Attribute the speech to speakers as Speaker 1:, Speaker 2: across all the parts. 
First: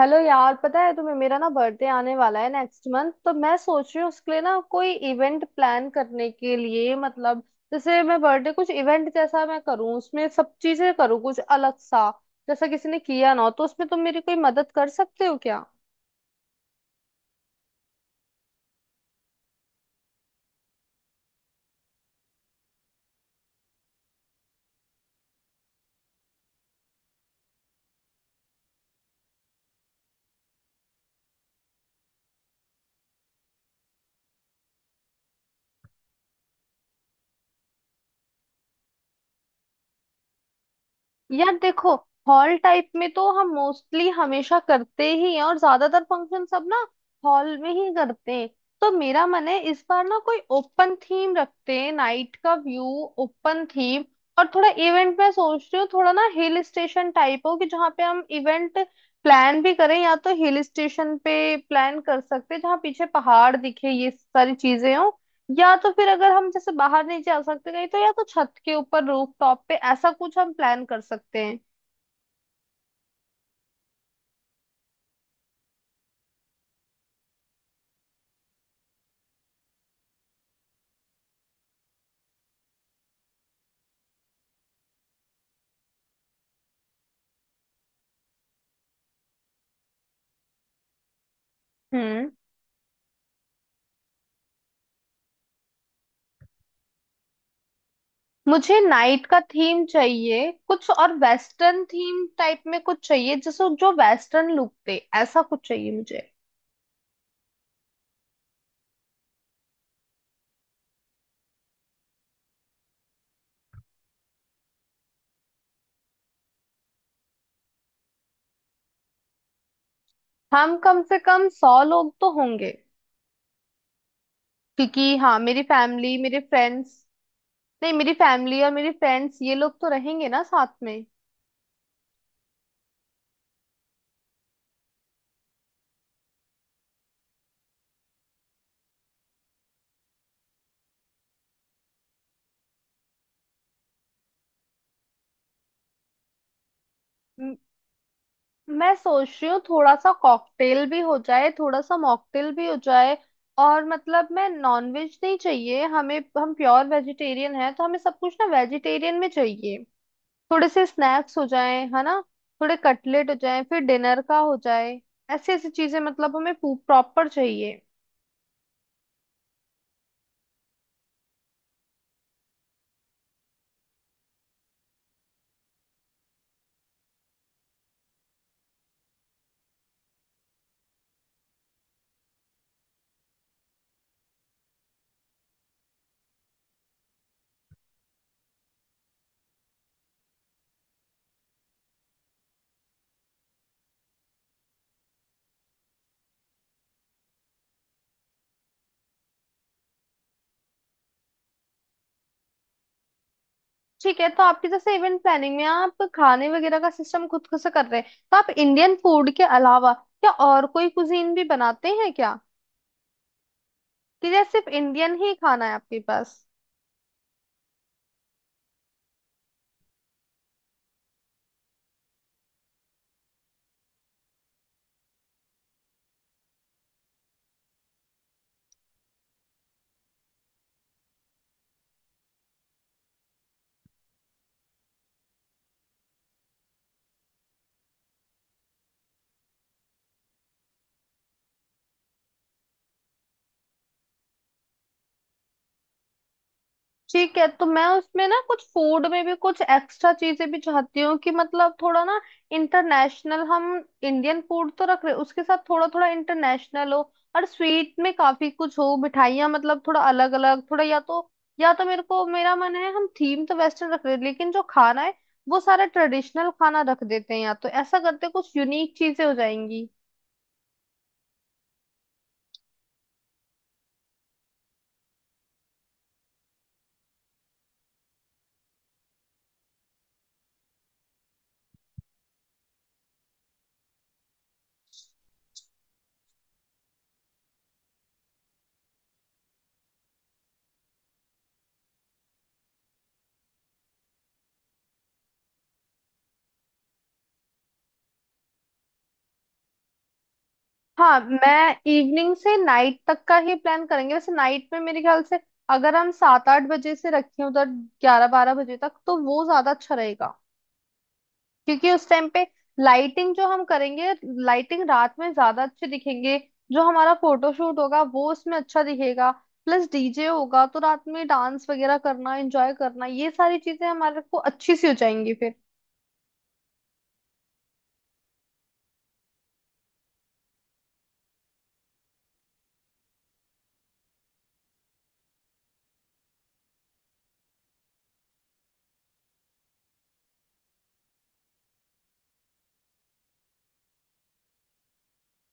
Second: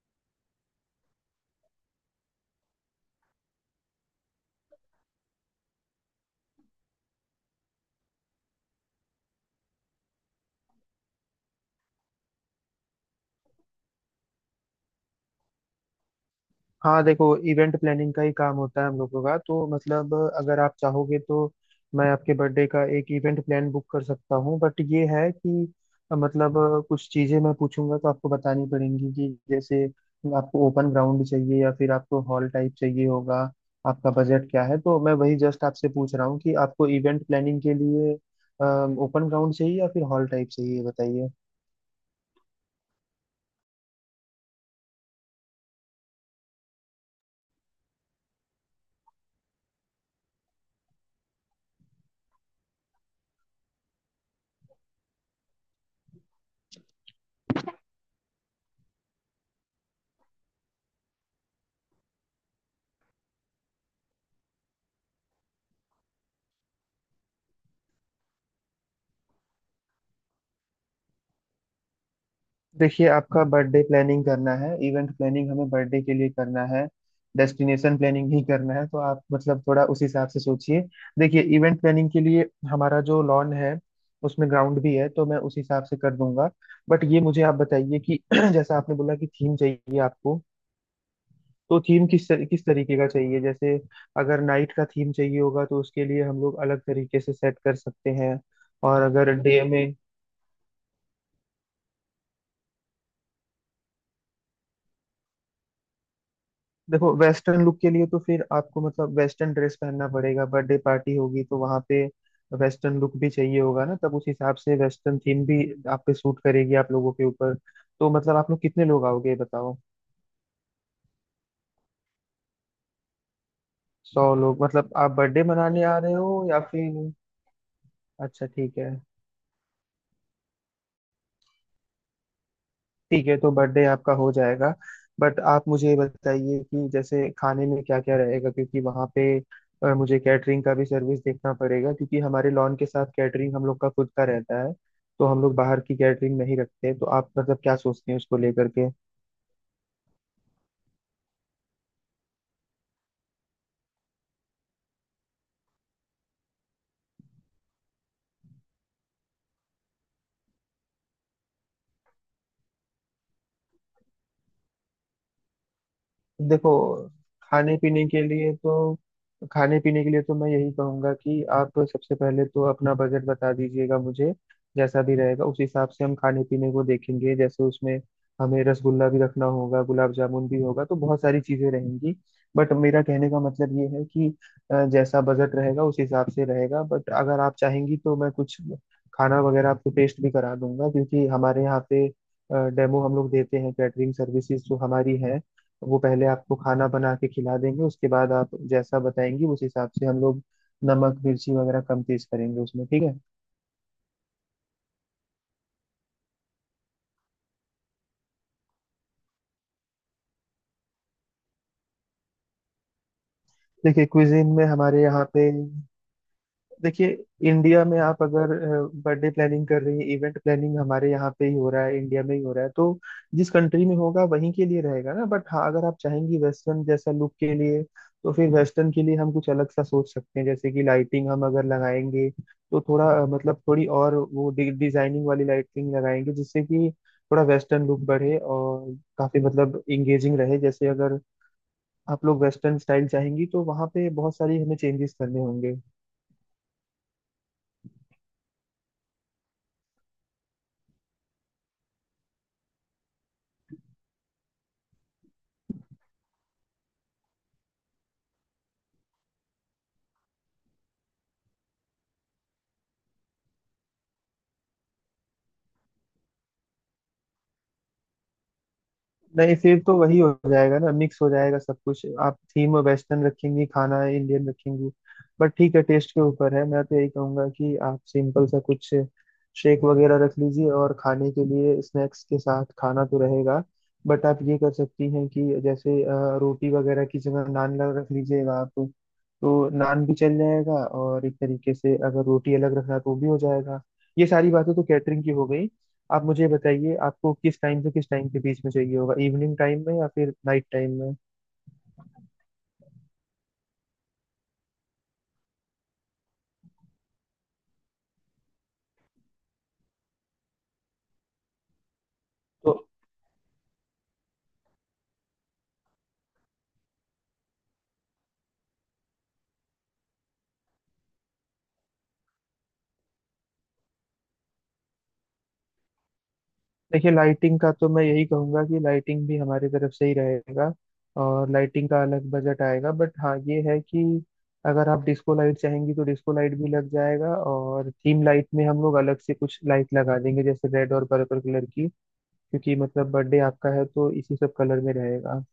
Speaker 1: Hello यार, पता है तुम्हें मेरा ना बर्थडे आने वाला है नेक्स्ट मंथ। तो मैं सोच रही हूँ उसके लिए ना कोई इवेंट प्लान करने के लिए, मतलब जैसे मैं बर्थडे कुछ इवेंट जैसा मैं करूँ, उसमें सब चीजें करूँ कुछ अलग सा, जैसा किसी ने किया ना हो। तो उसमें तुम मेरी कोई मदद कर सकते हो क्या?
Speaker 2: हाँ देखो, इवेंट प्लानिंग का ही काम होता है हम लोगों का तो। मतलब अगर आप चाहोगे तो मैं आपके बर्थडे का एक इवेंट प्लान बुक कर सकता हूँ। बट ये है कि कुछ चीज़ें मैं पूछूंगा तो आपको बतानी पड़ेंगी कि जैसे आपको ओपन ग्राउंड चाहिए या फिर आपको हॉल टाइप चाहिए होगा। आपका बजट क्या है? तो मैं वही जस्ट आपसे पूछ रहा हूँ कि आपको इवेंट प्लानिंग के लिए ओपन ग्राउंड चाहिए या फिर हॉल टाइप चाहिए, बताइए।
Speaker 1: यार देखो, हॉल टाइप में तो हम मोस्टली हमेशा करते ही हैं, और ज्यादातर फंक्शन सब ना हॉल में ही करते हैं। तो मेरा मन है इस बार ना कोई ओपन थीम रखते हैं, नाइट का व्यू, ओपन थीम। और थोड़ा इवेंट मैं सोच रही हूँ, थोड़ा ना हिल स्टेशन टाइप हो कि जहाँ पे हम इवेंट प्लान भी करें, या तो हिल स्टेशन पे प्लान कर सकते हैं जहाँ पीछे पहाड़ दिखे, ये सारी चीजें हो। या तो फिर अगर हम जैसे बाहर नहीं जा सकते कहीं, तो या तो छत के ऊपर रूफ टॉप पे ऐसा कुछ हम प्लान कर सकते हैं।
Speaker 2: देखिए, आपका बर्थडे प्लानिंग करना है, इवेंट प्लानिंग हमें बर्थडे के लिए करना है, डेस्टिनेशन प्लानिंग ही करना है तो आप मतलब थोड़ा उस हिसाब से सोचिए। देखिए, इवेंट प्लानिंग के लिए हमारा जो लॉन है उसमें ग्राउंड भी है तो मैं उस हिसाब से कर दूंगा। बट ये मुझे आप बताइए कि जैसा आपने बोला कि थीम चाहिए आपको, तो थीम
Speaker 1: हम्म।
Speaker 2: किस तरीके का चाहिए? जैसे अगर नाइट का थीम चाहिए होगा तो उसके लिए हम लोग अलग तरीके से सेट कर सकते हैं।
Speaker 1: मुझे
Speaker 2: और
Speaker 1: नाइट
Speaker 2: अगर
Speaker 1: का
Speaker 2: डे
Speaker 1: थीम
Speaker 2: में।
Speaker 1: चाहिए, कुछ और वेस्टर्न थीम टाइप में कुछ चाहिए, जैसे जो वेस्टर्न लुक दे। ऐसा कुछ चाहिए मुझे।
Speaker 2: देखो, वेस्टर्न लुक के लिए तो फिर आपको मतलब वेस्टर्न ड्रेस पहनना पड़ेगा, बर्थडे पार्टी होगी तो वहां पे वेस्टर्न लुक भी चाहिए होगा ना, तब उस हिसाब से वेस्टर्न थीम भी आप पे सूट करेगी आप लोगों के ऊपर। तो मतलब आप लोग कितने लोग आओगे, ये बताओ।
Speaker 1: हम कम से कम 100 लोग तो होंगे।
Speaker 2: सौ लोग? मतलब आप
Speaker 1: क्योंकि हाँ,
Speaker 2: बर्थडे
Speaker 1: मेरी
Speaker 2: मनाने आ रहे
Speaker 1: फैमिली, मेरे
Speaker 2: हो या
Speaker 1: फ्रेंड्स,
Speaker 2: फिर।
Speaker 1: नहीं मेरी
Speaker 2: अच्छा,
Speaker 1: फैमिली और
Speaker 2: ठीक है।
Speaker 1: मेरे फ्रेंड्स, ये लोग तो रहेंगे ना साथ में।
Speaker 2: ठीक है, तो बर्थडे आपका हो जाएगा। बट आप मुझे ये बताइए कि जैसे खाने में क्या क्या रहेगा, क्योंकि वहाँ पे मुझे कैटरिंग का भी सर्विस देखना पड़ेगा क्योंकि हमारे लॉन के साथ कैटरिंग हम लोग का खुद का रहता है। तो हम लोग बाहर की कैटरिंग नहीं रखते, तो आप मतलब क्या सोचते हैं उसको लेकर?
Speaker 1: मैं सोच रही हूँ थोड़ा सा कॉकटेल भी हो जाए, थोड़ा सा मॉकटेल भी हो जाए। और मतलब मैं, नॉनवेज नहीं चाहिए हमें, हम प्योर वेजिटेरियन है तो हमें सब कुछ ना वेजिटेरियन में चाहिए। थोड़े से स्नैक्स हो जाए है ना, थोड़े कटलेट हो जाए, फिर डिनर का हो जाए। ऐसी ऐसी चीजें मतलब हमें
Speaker 2: देखो,
Speaker 1: प्रॉपर
Speaker 2: खाने
Speaker 1: चाहिए।
Speaker 2: पीने के लिए तो खाने पीने के लिए तो मैं यही कहूंगा कि आप सबसे पहले तो अपना बजट बता दीजिएगा मुझे। जैसा भी रहेगा उस हिसाब से हम खाने पीने को देखेंगे, जैसे उसमें हमें रसगुल्ला भी रखना होगा, गुलाब जामुन भी होगा, तो बहुत सारी चीजें रहेंगी। बट मेरा कहने का मतलब ये है कि जैसा बजट रहेगा उस हिसाब से रहेगा। बट अगर आप चाहेंगी तो मैं कुछ खाना वगैरह आपको टेस्ट भी करा दूंगा, क्योंकि हमारे यहाँ पे डेमो हम लोग देते हैं। कैटरिंग सर्विसेज जो हमारी है वो पहले आपको खाना बना के खिला देंगे, उसके बाद आप जैसा बताएंगी उस हिसाब से हम लोग नमक मिर्ची वगैरह कम तेज करेंगे उसमें, ठीक है।
Speaker 1: ठीक है। तो आपकी जैसे इवेंट प्लानिंग में आप खाने वगैरह का सिस्टम खुद खुद से कर रहे हैं, तो आप इंडियन फूड के अलावा क्या और कोई कुजीन भी बनाते हैं क्या?
Speaker 2: देखिए,
Speaker 1: ठीक है,
Speaker 2: क्विजिन में
Speaker 1: सिर्फ
Speaker 2: हमारे
Speaker 1: इंडियन
Speaker 2: यहाँ
Speaker 1: ही
Speaker 2: पे।
Speaker 1: खाना है आपके पास।
Speaker 2: देखिए, इंडिया में आप अगर बर्थडे प्लानिंग कर रही हैं, इवेंट प्लानिंग हमारे यहाँ पे ही हो रहा है, इंडिया में ही हो रहा है तो जिस कंट्री में होगा वहीं के लिए रहेगा ना। बट हाँ, अगर आप चाहेंगी वेस्टर्न जैसा लुक के लिए, तो फिर वेस्टर्न के लिए हम कुछ अलग सा सोच सकते हैं, जैसे कि लाइटिंग हम अगर लगाएंगे तो थोड़ा मतलब थोड़ी और वो डिजाइनिंग वाली लाइटिंग लगाएंगे जिससे कि थोड़ा वेस्टर्न लुक बढ़े और काफी मतलब इंगेजिंग रहे। जैसे अगर आप लोग वेस्टर्न स्टाइल चाहेंगी तो वहाँ पे बहुत सारी हमें चेंजेस करने होंगे।
Speaker 1: ठीक है। तो मैं उसमें ना कुछ फूड में भी कुछ एक्स्ट्रा चीजें भी चाहती हूँ, कि मतलब थोड़ा ना इंटरनेशनल हम, इंडियन फूड तो रख रहे हैं, उसके साथ थोड़ा थोड़ा इंटरनेशनल हो। और स्वीट में काफी कुछ हो, मिठाइयाँ, मतलब थोड़ा अलग अलग, थोड़ा या तो, मेरे को मेरा मन है हम थीम तो वेस्टर्न रख रहे हैं, लेकिन जो खाना है वो सारा ट्रेडिशनल खाना रख देते हैं, या तो ऐसा करते हैं, कुछ यूनिक चीजें हो
Speaker 2: नहीं, फिर
Speaker 1: जाएंगी।
Speaker 2: तो वही हो जाएगा ना, मिक्स हो जाएगा सब कुछ। आप थीम वेस्टर्न रखेंगी, खाना इंडियन रखेंगी। बट ठीक है, टेस्ट के ऊपर है। मैं तो यही कहूंगा कि आप सिंपल सा कुछ शेक वगैरह रख लीजिए, और खाने के लिए स्नैक्स के साथ खाना तो रहेगा। बट आप ये कर सकती हैं कि जैसे रोटी वगैरह की जगह रख लीजिएगा आप। तो नान भी चल जाएगा और एक तरीके से अगर रोटी अलग रखना तो वो भी हो जाएगा। ये सारी बातें तो कैटरिंग की हो गई। आप मुझे बताइए, आपको किस टाइम से किस टाइम के बीच में चाहिए होगा, इवनिंग टाइम में या फिर नाइट टाइम में?
Speaker 1: हाँ, मैं इवनिंग से नाइट तक का ही प्लान करेंगे। वैसे नाइट में मेरे ख्याल से अगर हम 7-8 बजे से रखें, उधर 11-12 बजे तक, तो वो ज्यादा अच्छा रहेगा। क्योंकि उस टाइम पे
Speaker 2: तो
Speaker 1: लाइटिंग जो हम करेंगे, लाइटिंग रात में ज्यादा अच्छे दिखेंगे, जो हमारा फोटोशूट होगा वो उसमें अच्छा दिखेगा। प्लस डीजे होगा तो रात में डांस वगैरह करना, एंजॉय करना, ये सारी चीजें हमारे को अच्छी सी हो जाएंगी।
Speaker 2: देखिए, लाइटिंग का तो मैं यही कहूंगा कि लाइटिंग भी हमारी तरफ से ही रहेगा और लाइटिंग का अलग बजट आएगा। बट हाँ, ये है कि अगर आप डिस्को लाइट चाहेंगी तो डिस्को लाइट भी लग जाएगा, और थीम लाइट में हम लोग अलग से कुछ लाइट लगा देंगे, जैसे रेड और पर्पल कलर की, क्योंकि मतलब बर्थडे आपका है तो इसी सब कलर में रहेगा।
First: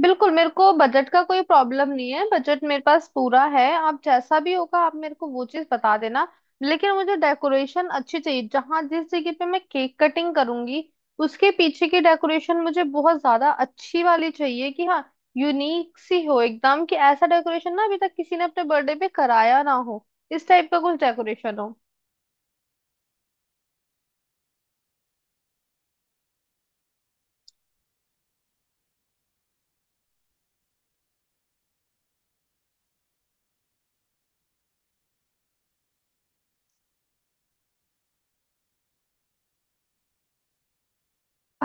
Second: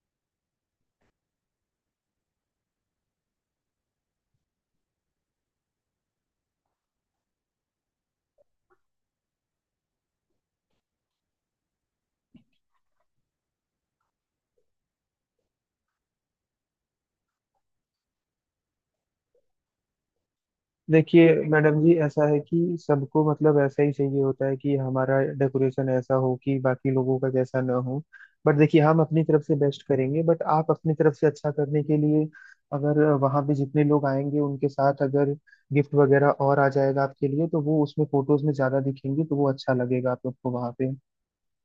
Speaker 1: बिल्कुल, मेरे को बजट का कोई प्रॉब्लम नहीं है, बजट मेरे पास पूरा है। आप जैसा भी होगा आप मेरे को वो चीज बता देना। लेकिन मुझे डेकोरेशन अच्छी चाहिए, जहाँ जिस जगह पे मैं केक कटिंग करूंगी उसके पीछे की डेकोरेशन मुझे बहुत ज्यादा अच्छी वाली चाहिए, कि हाँ, यूनिक सी हो एकदम, कि ऐसा डेकोरेशन ना अभी तक किसी ने अपने बर्थडे पे कराया ना हो। इस टाइप का कुछ
Speaker 2: देखिए
Speaker 1: डेकोरेशन हो।
Speaker 2: मैडम जी, ऐसा है कि सबको मतलब ऐसा ही चाहिए होता है कि हमारा डेकोरेशन ऐसा हो कि बाकी लोगों का जैसा ना हो। बट देखिए, हम अपनी तरफ से बेस्ट करेंगे। बट आप अपनी तरफ से अच्छा करने के लिए, अगर वहाँ पे जितने लोग आएंगे उनके साथ अगर गिफ्ट वगैरह और आ जाएगा आपके लिए, तो वो उसमें फोटोज में ज्यादा दिखेंगे, तो वो अच्छा लगेगा आप लोग को वहाँ पे।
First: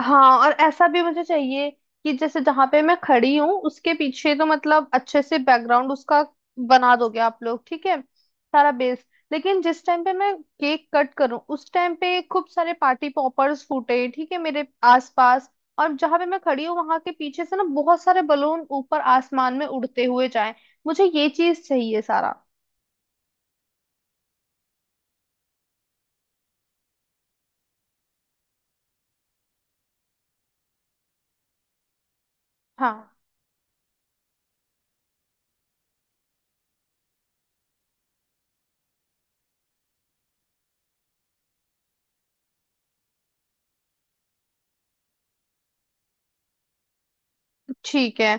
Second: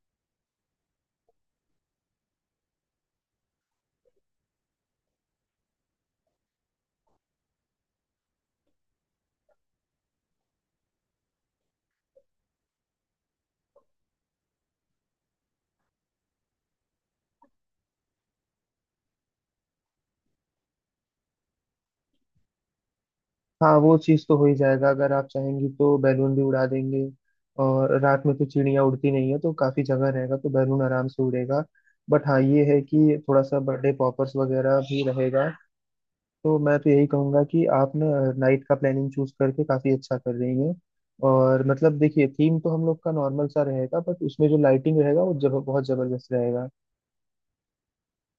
Speaker 1: हाँ, और ऐसा भी मुझे चाहिए, कि जैसे जहां पे मैं खड़ी हूँ उसके पीछे तो मतलब अच्छे से बैकग्राउंड उसका बना दोगे आप लोग, ठीक है, सारा बेस। लेकिन जिस टाइम पे मैं केक कट करूँ उस टाइम पे खूब सारे पार्टी पॉपर्स फूटे, ठीक है, मेरे आसपास। और जहां पे मैं खड़ी हूँ वहां के पीछे से ना बहुत सारे बलून ऊपर आसमान में उड़ते हुए जाएं। मुझे ये चीज चाहिए सारा।
Speaker 2: हाँ, वो चीज़ तो हो ही जाएगा। अगर आप चाहेंगी तो बैलून भी उड़ा देंगे, और रात में तो चिड़िया उड़ती नहीं है तो काफ़ी जगह रहेगा, तो बैलून आराम से उड़ेगा। बट हाँ, ये है
Speaker 1: हाँ।
Speaker 2: कि थोड़ा सा बर्थडे पॉपर्स वगैरह भी रहेगा। तो मैं तो यही कहूँगा कि आप ना नाइट का प्लानिंग चूज करके काफ़ी अच्छा कर रही हैं। और मतलब देखिए, थीम तो हम लोग का नॉर्मल सा रहेगा, बट उसमें जो लाइटिंग रहेगा वो जब बहुत ज़बरदस्त रहेगा।
Speaker 1: ठीक है।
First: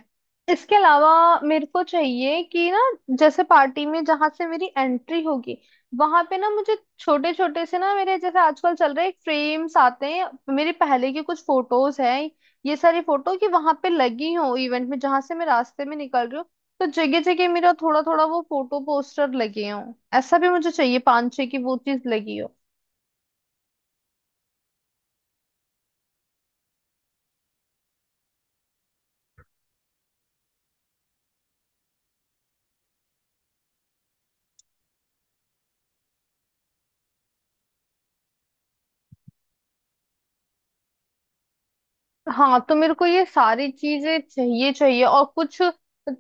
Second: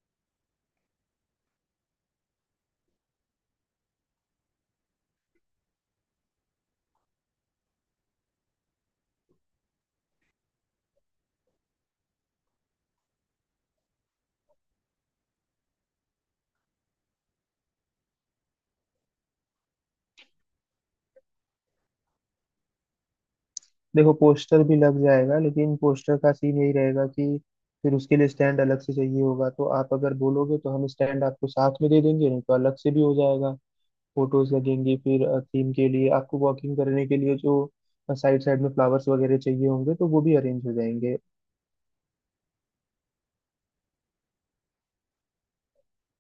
Speaker 1: इसके अलावा मेरे को चाहिए कि ना जैसे पार्टी में जहां से मेरी एंट्री होगी, वहां पे ना मुझे छोटे छोटे से ना मेरे जैसे आजकल चल रहे फ्रेम्स आते हैं, मेरे पहले के कुछ फोटोज हैं, ये सारी फोटो कि वहां पे लगी हो इवेंट में, जहां से मैं रास्ते में निकल रही हूँ। तो जगह जगह मेरा थोड़ा थोड़ा वो फोटो पोस्टर लगे हों। ऐसा भी मुझे चाहिए, 5-6 की वो चीज लगी हो।
Speaker 2: देखो, पोस्टर भी लग जाएगा, लेकिन पोस्टर का सीन यही रहेगा कि फिर उसके लिए स्टैंड अलग से चाहिए होगा, तो आप अगर बोलोगे तो हम स्टैंड आपको साथ में दे देंगे, नहीं तो अलग से भी हो जाएगा। फोटोज लगेंगी, फिर थीम के लिए आपको वॉकिंग करने के लिए जो साइड साइड में फ्लावर्स वगैरह चाहिए होंगे तो वो भी अरेंज हो जाएंगे।
Speaker 1: हाँ, तो मेरे को ये सारी चीजें चाहिए, चाहिए। और कुछ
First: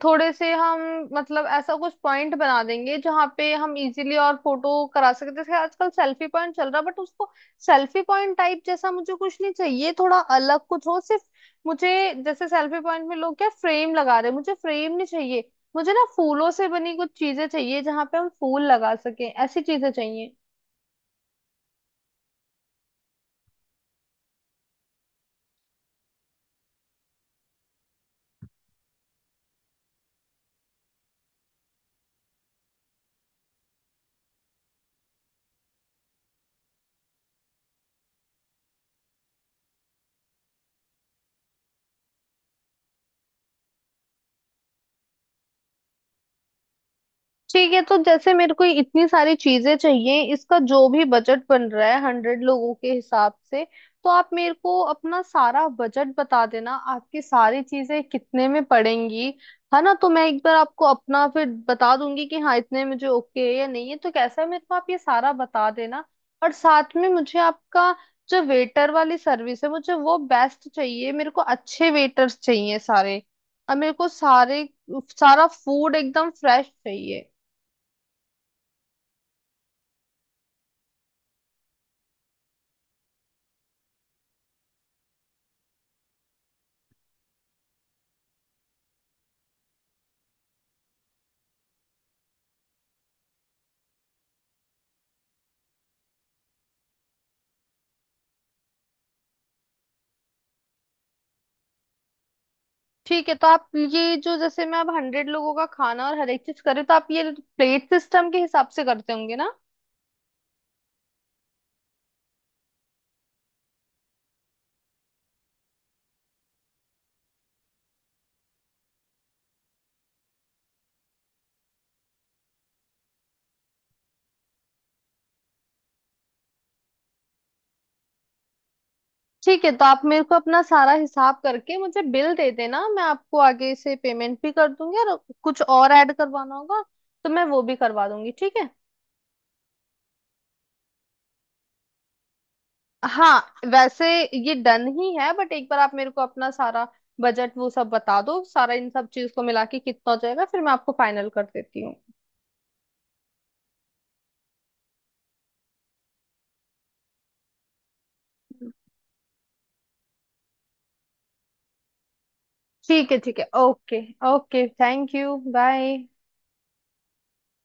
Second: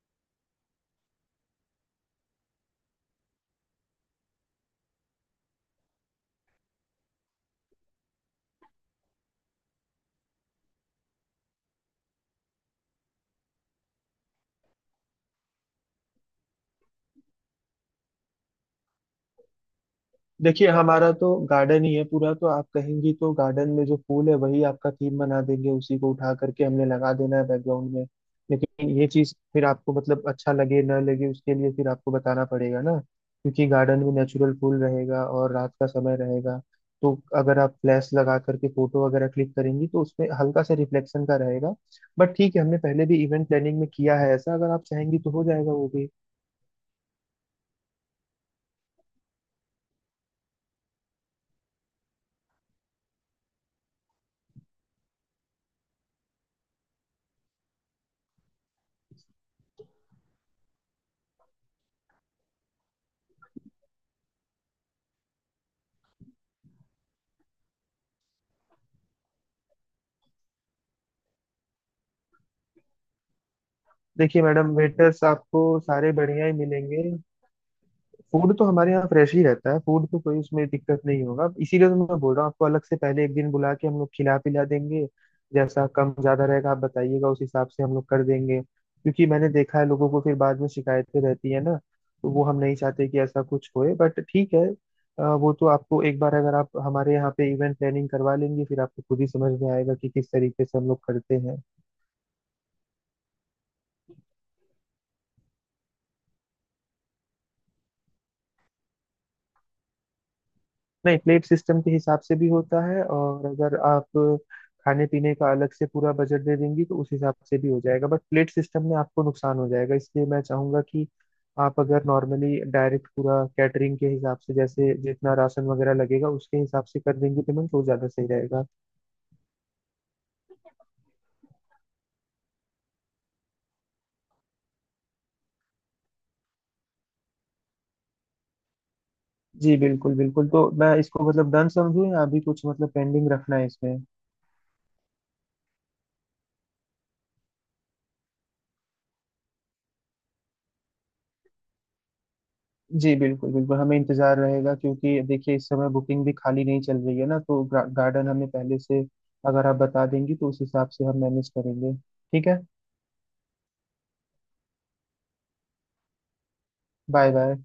Speaker 1: थोड़े से हम, मतलब ऐसा कुछ पॉइंट बना देंगे जहाँ पे हम इजीली और फोटो करा सकते हैं। जैसे आजकल सेल्फी पॉइंट चल रहा है बट उसको सेल्फी पॉइंट टाइप जैसा मुझे कुछ नहीं चाहिए, थोड़ा अलग कुछ हो सिर्फ। मुझे जैसे सेल्फी पॉइंट में लोग क्या फ्रेम लगा रहे हैं, मुझे फ्रेम नहीं चाहिए। मुझे ना फूलों से बनी कुछ चीजें चाहिए जहाँ पे हम फूल लगा सकें, ऐसी चीजें चाहिए।
Speaker 2: देखिए, हमारा तो गार्डन ही है पूरा, तो आप कहेंगी तो गार्डन में जो फूल है वही आपका थीम बना देंगे, उसी को उठा करके हमने लगा देना है बैकग्राउंड में। लेकिन ये चीज फिर आपको मतलब अच्छा लगे ना लगे उसके लिए फिर आपको बताना पड़ेगा ना, क्योंकि गार्डन में नेचुरल फूल रहेगा और रात का समय रहेगा, तो अगर आप फ्लैश लगा करके फोटो वगैरह क्लिक करेंगी तो उसमें हल्का सा रिफ्लेक्शन का रहेगा। बट ठीक है, हमने पहले भी इवेंट प्लानिंग में किया है ऐसा, अगर आप चाहेंगी तो हो जाएगा वो भी।
Speaker 1: ठीक है। तो जैसे मेरे को इतनी सारी चीजें चाहिए, इसका जो भी बजट बन रहा है 100 लोगों के हिसाब से, तो आप मेरे को अपना सारा बजट बता देना, आपकी सारी चीजें कितने में पड़ेंगी। है ना, तो मैं एक बार आपको अपना फिर बता दूंगी कि हाँ, इतने में जो ओके है या नहीं है तो कैसा है, मेरे को आप ये सारा बता देना। और साथ में मुझे आपका जो वेटर वाली सर्विस है मुझे वो बेस्ट चाहिए, मेरे को अच्छे वेटर्स चाहिए सारे। और मेरे को
Speaker 2: देखिए
Speaker 1: सारे
Speaker 2: मैडम, वेटर्स
Speaker 1: सारा
Speaker 2: आपको
Speaker 1: फूड
Speaker 2: सारे
Speaker 1: एकदम
Speaker 2: बढ़िया ही
Speaker 1: फ्रेश
Speaker 2: मिलेंगे।
Speaker 1: चाहिए।
Speaker 2: फूड तो हमारे यहाँ फ्रेश ही रहता है, फूड तो कोई उसमें दिक्कत नहीं होगा, इसीलिए तो मैं बोल रहा हूँ आपको अलग से पहले एक दिन बुला के हम लोग खिला पिला देंगे। जैसा कम ज्यादा रहेगा आप बताइएगा उस हिसाब से हम लोग कर देंगे, क्योंकि मैंने देखा है लोगों को फिर बाद में शिकायतें रहती है ना, तो वो हम नहीं चाहते कि ऐसा कुछ होए। बट ठीक है, वो तो आपको एक बार अगर आप हमारे यहाँ पे इवेंट प्लानिंग करवा लेंगे फिर आपको खुद ही समझ में आएगा कि किस तरीके से हम लोग करते हैं।
Speaker 1: ठीक है। तो आप ये जो जैसे मैं अब 100 लोगों का खाना और हर एक चीज करे, तो आप ये प्लेट सिस्टम के हिसाब से करते होंगे ना?
Speaker 2: नहीं, प्लेट सिस्टम के हिसाब से भी होता है, और अगर आप खाने पीने का अलग से पूरा बजट दे देंगी तो उस हिसाब से भी हो जाएगा। बट प्लेट सिस्टम में आपको नुकसान हो जाएगा, इसलिए मैं चाहूंगा कि आप अगर नॉर्मली डायरेक्ट पूरा कैटरिंग के हिसाब से, जैसे जितना राशन वगैरह लगेगा उसके हिसाब से कर देंगी पेमेंट, तो ज्यादा सही रहेगा।
Speaker 1: ठीक है, तो आप मेरे को अपना सारा हिसाब करके मुझे बिल दे देना, मैं आपको आगे से पेमेंट भी कर दूंगी। और कुछ और ऐड करवाना होगा तो मैं वो भी करवा दूंगी, ठीक है।
Speaker 2: जी बिल्कुल बिल्कुल, तो मैं इसको मतलब डन समझूं या अभी कुछ मतलब पेंडिंग रखना है
Speaker 1: हाँ।
Speaker 2: इसमें?
Speaker 1: वैसे ये डन ही है, बट एक बार आप मेरे को अपना सारा बजट वो सब बता दो, सारा इन सब चीज को मिला के कितना हो जाएगा, फिर मैं आपको फाइनल कर देती हूँ।
Speaker 2: जी बिल्कुल बिल्कुल, हमें इंतजार रहेगा, क्योंकि देखिए इस समय बुकिंग भी खाली नहीं चल रही है ना, तो गार्डन हमें पहले से अगर आप बता देंगी तो उस हिसाब से हम मैनेज करेंगे, ठीक है।
Speaker 1: ठीक है, ठीक है, okay. Okay, thank you, bye.
Speaker 2: Bye bye.